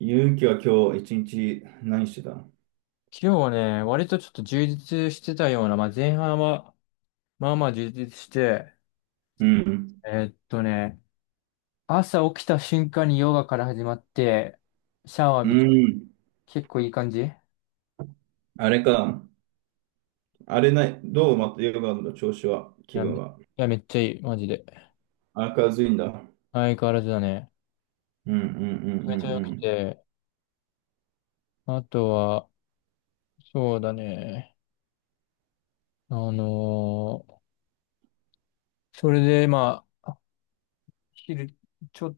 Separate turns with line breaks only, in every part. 勇気は今日一日何してた？
今日はね、割とちょっと充実してたような、まあ、前半は、まあまあ充実して、
うん。
えーっとね、朝起きた瞬間にヨガから始まって、シャワー
う
浴び、
ん。
結構いい感じい
あれか。あれない。どうまたヨガの調子は、気
や、
分は。
やめっちゃいい、マジで。
明るいんだ。
相変わらずだね。
うんうんうんう
めっちゃ
ん
良
う
く
ん。
て、あとは、そうだね、あのーそれでまあ、昼、ちょ、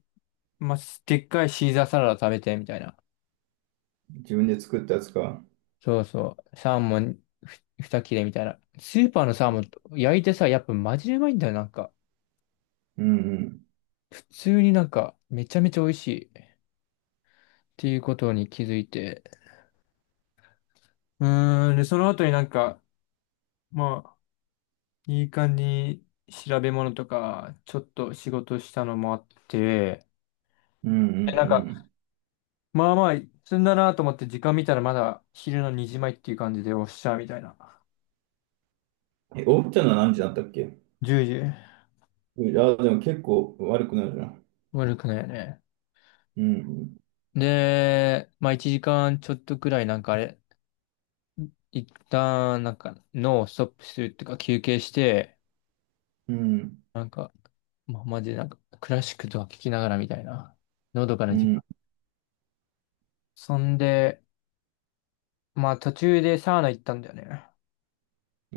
まあ、でっかいシーザーサラダ食べて、みたいな。
自分で作ったやつか。
そうそう。サーモン二切れみたいな。スーパーのサーモン焼いてさ、やっぱマジでうまいんだよ、なんか。
うんうん。
普通になんか、めちゃめちゃ美味しい、っていうことに気づいて。で、その後になんか、まあ、いい感じに調べ物とか、ちょっと仕事したのもあって、
う
で、
ん
なんか、
うん
まあまあ、積んだなと思って時間見たらまだ昼の2時前っていう感じでおっしゃ、みたいな。
うん。え、起きたのは何時だったっけ？
10時。
いや、でも結構悪くなるじゃん。
悪くないよね。
うん
で、まあ1時間ちょっとくらいなんかあれ、一旦、なんか、脳をストップするっていうか、休憩して、
うん。
なんか、まあ、マジでなんか、クラシックとか聞きながらみたいな、のどか
う
な時
ん。う
間。
ん。
そんで、まあ、途中でサウナ行ったんだよね。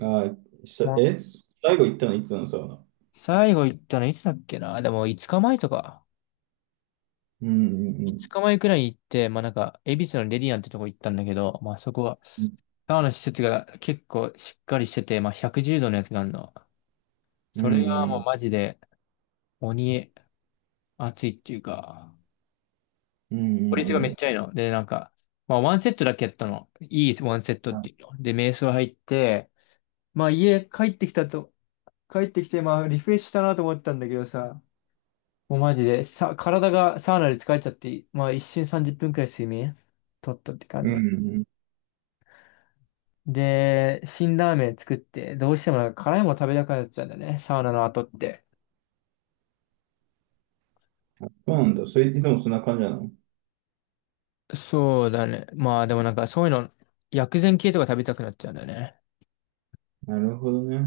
あー、し
まあ、
え、最後行ったのいつなのさ。
最後行ったのいつだっけな、でも、5日前とか、
うんう
5
ん
日前くらいに行って、まあ、なんか、恵比寿のレディアンってとこ行ったんだけど、まあ、そこは、
うん。
サウナ施設が結構しっかりしてて、まあ、110度のやつがあるの。
う
それ
んう
が
んう
もうマ
ん。
ジで、鬼、熱いっていうか、
うんう
効率がめっ
ん
ち
う
ゃい
ん。
いの。で、なんか、まあ、ワンセットだけやったの。いいワンセットっていうの。で、瞑想入って、まあ、家帰ってきたと、帰ってきて、まあ、リフレッシュしたなと思ったんだけどさ、もうマジで、さ、体がサウナで疲れちゃって、まあ、一瞬30分くらい睡眠取ったって感
うん
じだ。
うん。
で、辛ラーメン作って、どうしてもなんか辛いもの食べたくなっちゃうんだよね、サウナの後って。
そうなんだ。それ、いつもそんな感じなの？
そうだね。まあ、でもなんか、そういうの、薬膳系とか食べたくなっちゃうんだよね。
なるほどね。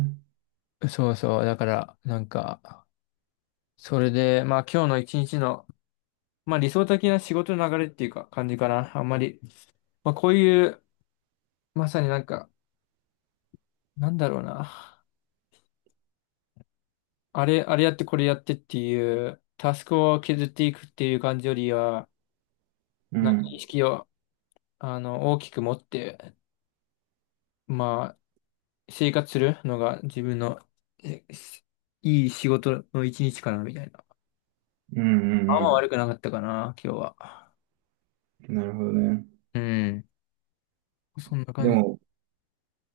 そうそう。だから、なんか、それで、まあ今日の一日の、まあ理想的な仕事の流れっていうか感じかな。あんまり、まあこういう、まさになんか、なんだろうな。あれやってこれやってっていう、タスクを削っていくっていう感じよりは、
う
なんか意
ん。
識を、あの、大きく持って、まあ生活するのが自分の、えしいい仕事の一日かなみたいな。
うん
あん
う
ま悪
ん
くなかったかな、今日は。
うん。なるほどね。
うん。そんな
で
感じ。
も、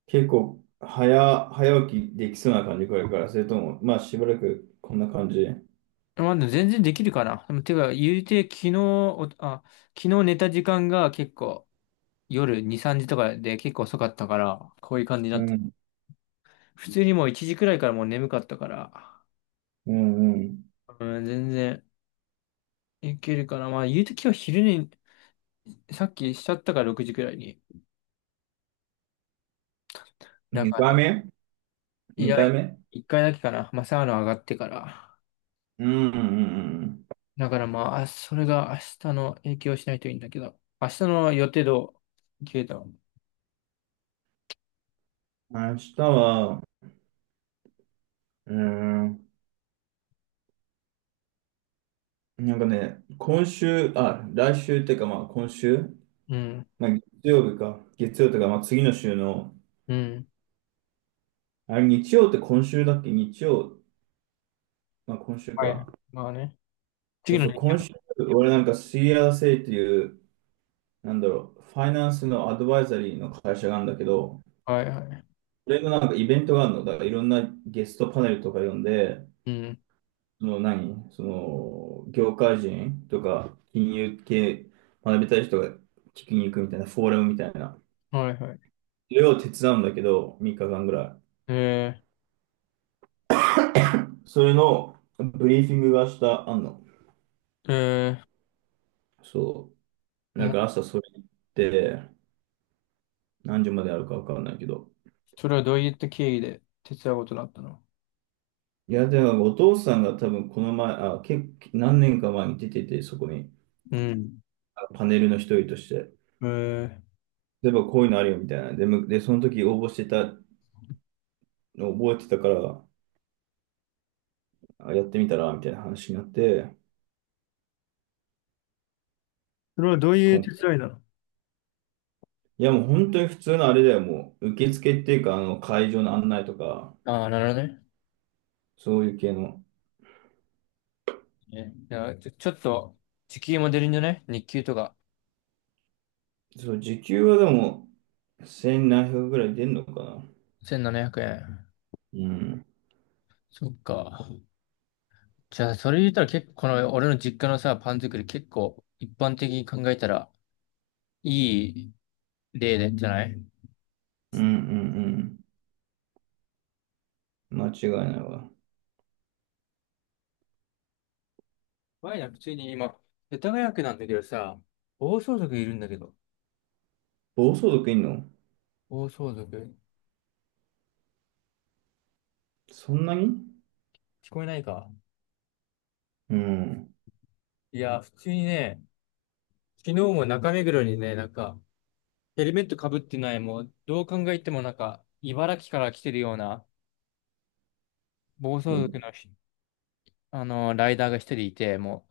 結構、早起きできそうな感じこれから、それとも、まあ、しばらくこんな感じ。う
まあ、でも全然できるかな。でも、てか、言うて、昨日寝た時間が結構夜2、3時とかで結構遅かったから、こういう感じになった。
ん。
普通にもう1時くらいからもう眠かったから、
うんうん。
うん、全然いけるかな。まあ、言うて今日昼に、さっきしちゃったから6時くらいに。だか
2回
ら、
目
い
?2
や、
回目？
1回だけかな。まあ、サウナ上がってから。
うんうんうん
だからまあ、それが明日の影響しないといいんだけど、明日の予定どう？消えた、う
うん。明日は、うーん、なんかね、今週、あ、来週っていうか、まあ、今週、
ん、
まあ、月曜日か、月曜とか、まあ、次の週の、
うん。
あれ、日曜って今週だっけ？日曜、まあ、今週
はい。
か。
まあね。
そ
次
う
の
そう、
ね。
今週、俺なんか c l セイっていう、なんだろう、ファイナンスのアドバイザリーの会社があるんだけど、
はいはい。
それのなんかイベントがあるのだから、いろんなゲストパネルとか呼んで、
うん。
その何、その、業界人とか、金融系学びたい人が聞きに行くみたいな、フォーラムみたいな。
はいはい。
それを手伝うんだけど、3日間ぐらい。
え
それのブリーフィングが明日あんの。
ー、えー、
そう。
お
なん
も
か朝それ行って、何時まであるかわかんないけど。
それはどういった経緯で手伝うことになったの？
いや、でもお父さんが多分この前、あ、何年か前に出てて、そこに
うん。
パネルの一人として、
えー、
例えばこういうのあるよみたいな。でその時応募してた、覚えてたから、やってみたらみたいな話になって、
それはどういう
今
手
回
伝いなの？
いやもう本当に普通のあれだよ、もう受付っていうか、あの会場の案内とか、
ああ、なるほどね。
そういう系の。
ね、いや、ちょっと、時給も出るんじゃない？日給とか。
そう、時給はでも1700ぐらい出んのかな。
1700円。
うん。
そっか。じゃあ、それ言ったら結構、この俺の実家のさ、パン作り結構、一般的に考えたら、いい例で、じゃない？
うんうんうん。間違いないわ。
前な、普通に今、世田谷区なんだけどさ、暴走族いるんだけど。
暴走族いんの？
暴走族。
そんなに？
聞こえないか。
うん。
いや、普通にね、昨日も中目黒にね、なんか、ヘルメットかぶってない、もう、どう考えてもなんか、茨城から来てるような、暴
も
走
う
族のあの、ライダーが一人いて、も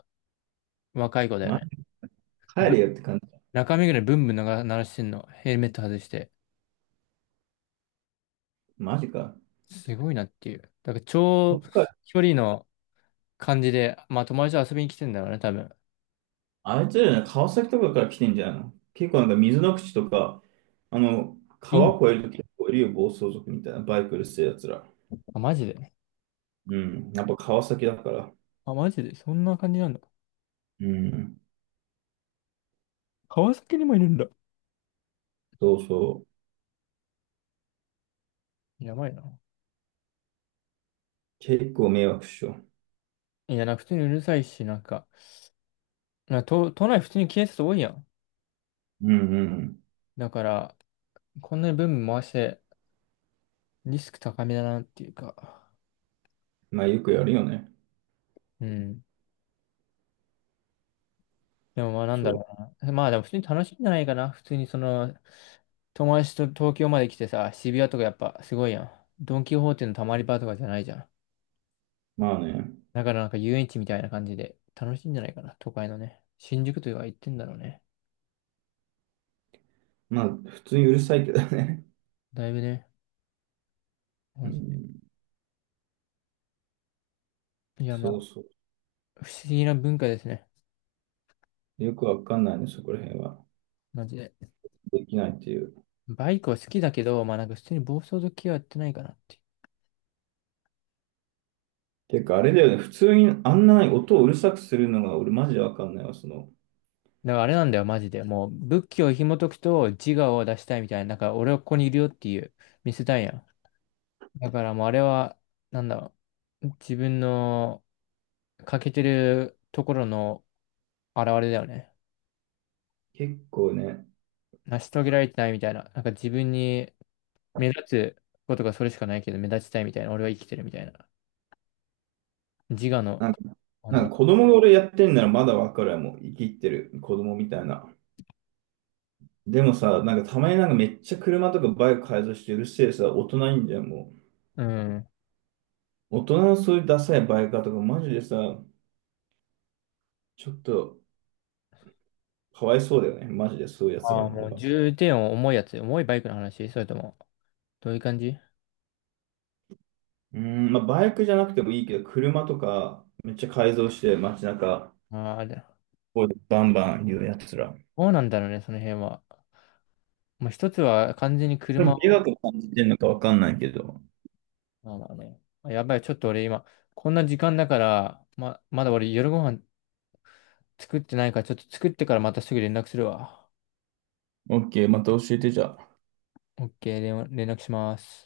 う、若い子だよ
マ
ね。
ジ帰れ
ぶ
よって感じ。
中目黒にブンブン鳴らしてんの。ヘルメット外して。
マジか。
すごいなっていう。だから、
ど
超
っか、
距離の感じで、まあ、友達と遊びに来てんだろうね、多分。
あいつらじゃない、川崎とかから来てんじゃないの？結構なんか水の口とか、あの、
いい
川越えると結構いるよ、暴走族みたいな、バイクうるせえやつら。
あ、マジで。
うん。やっぱ川崎だから。
あ、マジで。そんな感じなんだ。
うん。
川崎にもいるんだ。
そうそう。
やばいな。
結構迷惑っしょ？
いや、なんか普通にうるさいし、なんか、都内普通に警察多いやん。
うんうん。
だから、こんなにブンブン回して、リスク高めだなっていうか。
まあよくやるよね。
うん。でもまあなんだ
そう。
ろうな。まあでも普通に楽しいんじゃないかな。普通にその、友達と東京まで来てさ、渋谷とかやっぱすごいやん。ドン・キホーテのたまり場とかじゃないじゃん。
まあね。
だからなんか遊園地みたいな感じで楽しいんじゃないかな。都会のね。新宿というか行ってんだろうね。
まあ普通にうるさいけどね。
だいぶね。
う
マジ。
ん。
いやま
そう
あ、
そ
不思議な文化ですね。
う。よくわかんないね、そこら辺は。
マジで。
できないっていう。
バイクは好きだけど、まあなんか普通に暴走族系はやってないかな。
てか、あれだよね。普通にあんなに音をうるさくするのが俺マジでわかんないわ。その、
だからあれなんだよ、マジで。もう、仏教を紐解くと自我を出したいみたいな、なんか俺はここにいるよっていう、見せたいやん。だからもうあれは、なんだろう、自分の欠けてるところの現れだよね。
結構ね、
成し遂げられてないみたいな。なんか自分に目立つことがそれしかないけど、目立ちたいみたいな。俺は生きてるみたいな。自我の、
なんか、
あ
なん
の、
か子供が俺やってんならまだわかるわ。もう生きってる子供みたいな。でもさ、なんかたまになんかめっちゃ車とかバイク改造してうるせえさ、大人いんじゃん、も
うん。
う。大人のそういうダサいバイカーとかマジでさ、ちょっとかわいそうだよね。マジでそういうやつ
あ
ら
あ、
の
も
方
う
が。う
重点を重いやつ。重いバイクの話それとも、どういう感じ？
ーん、まあバイクじゃなくてもいいけど、車とかめっちゃ改造して街中、
ああー、あれだ、
こうバンバン言うやつら。
そうなんだろうね、その辺は。まあ、一つは完全に
で
車
も、美
を、
学感じてんのかわかんないけど。
まあまあね、まあやばい、ちょっと俺今、こんな時間だから、まだ俺夜ご飯作ってないから、ちょっと作ってからまたすぐ連絡するわ。
オッケー、また教えてじゃあ。
オッケー、連絡します。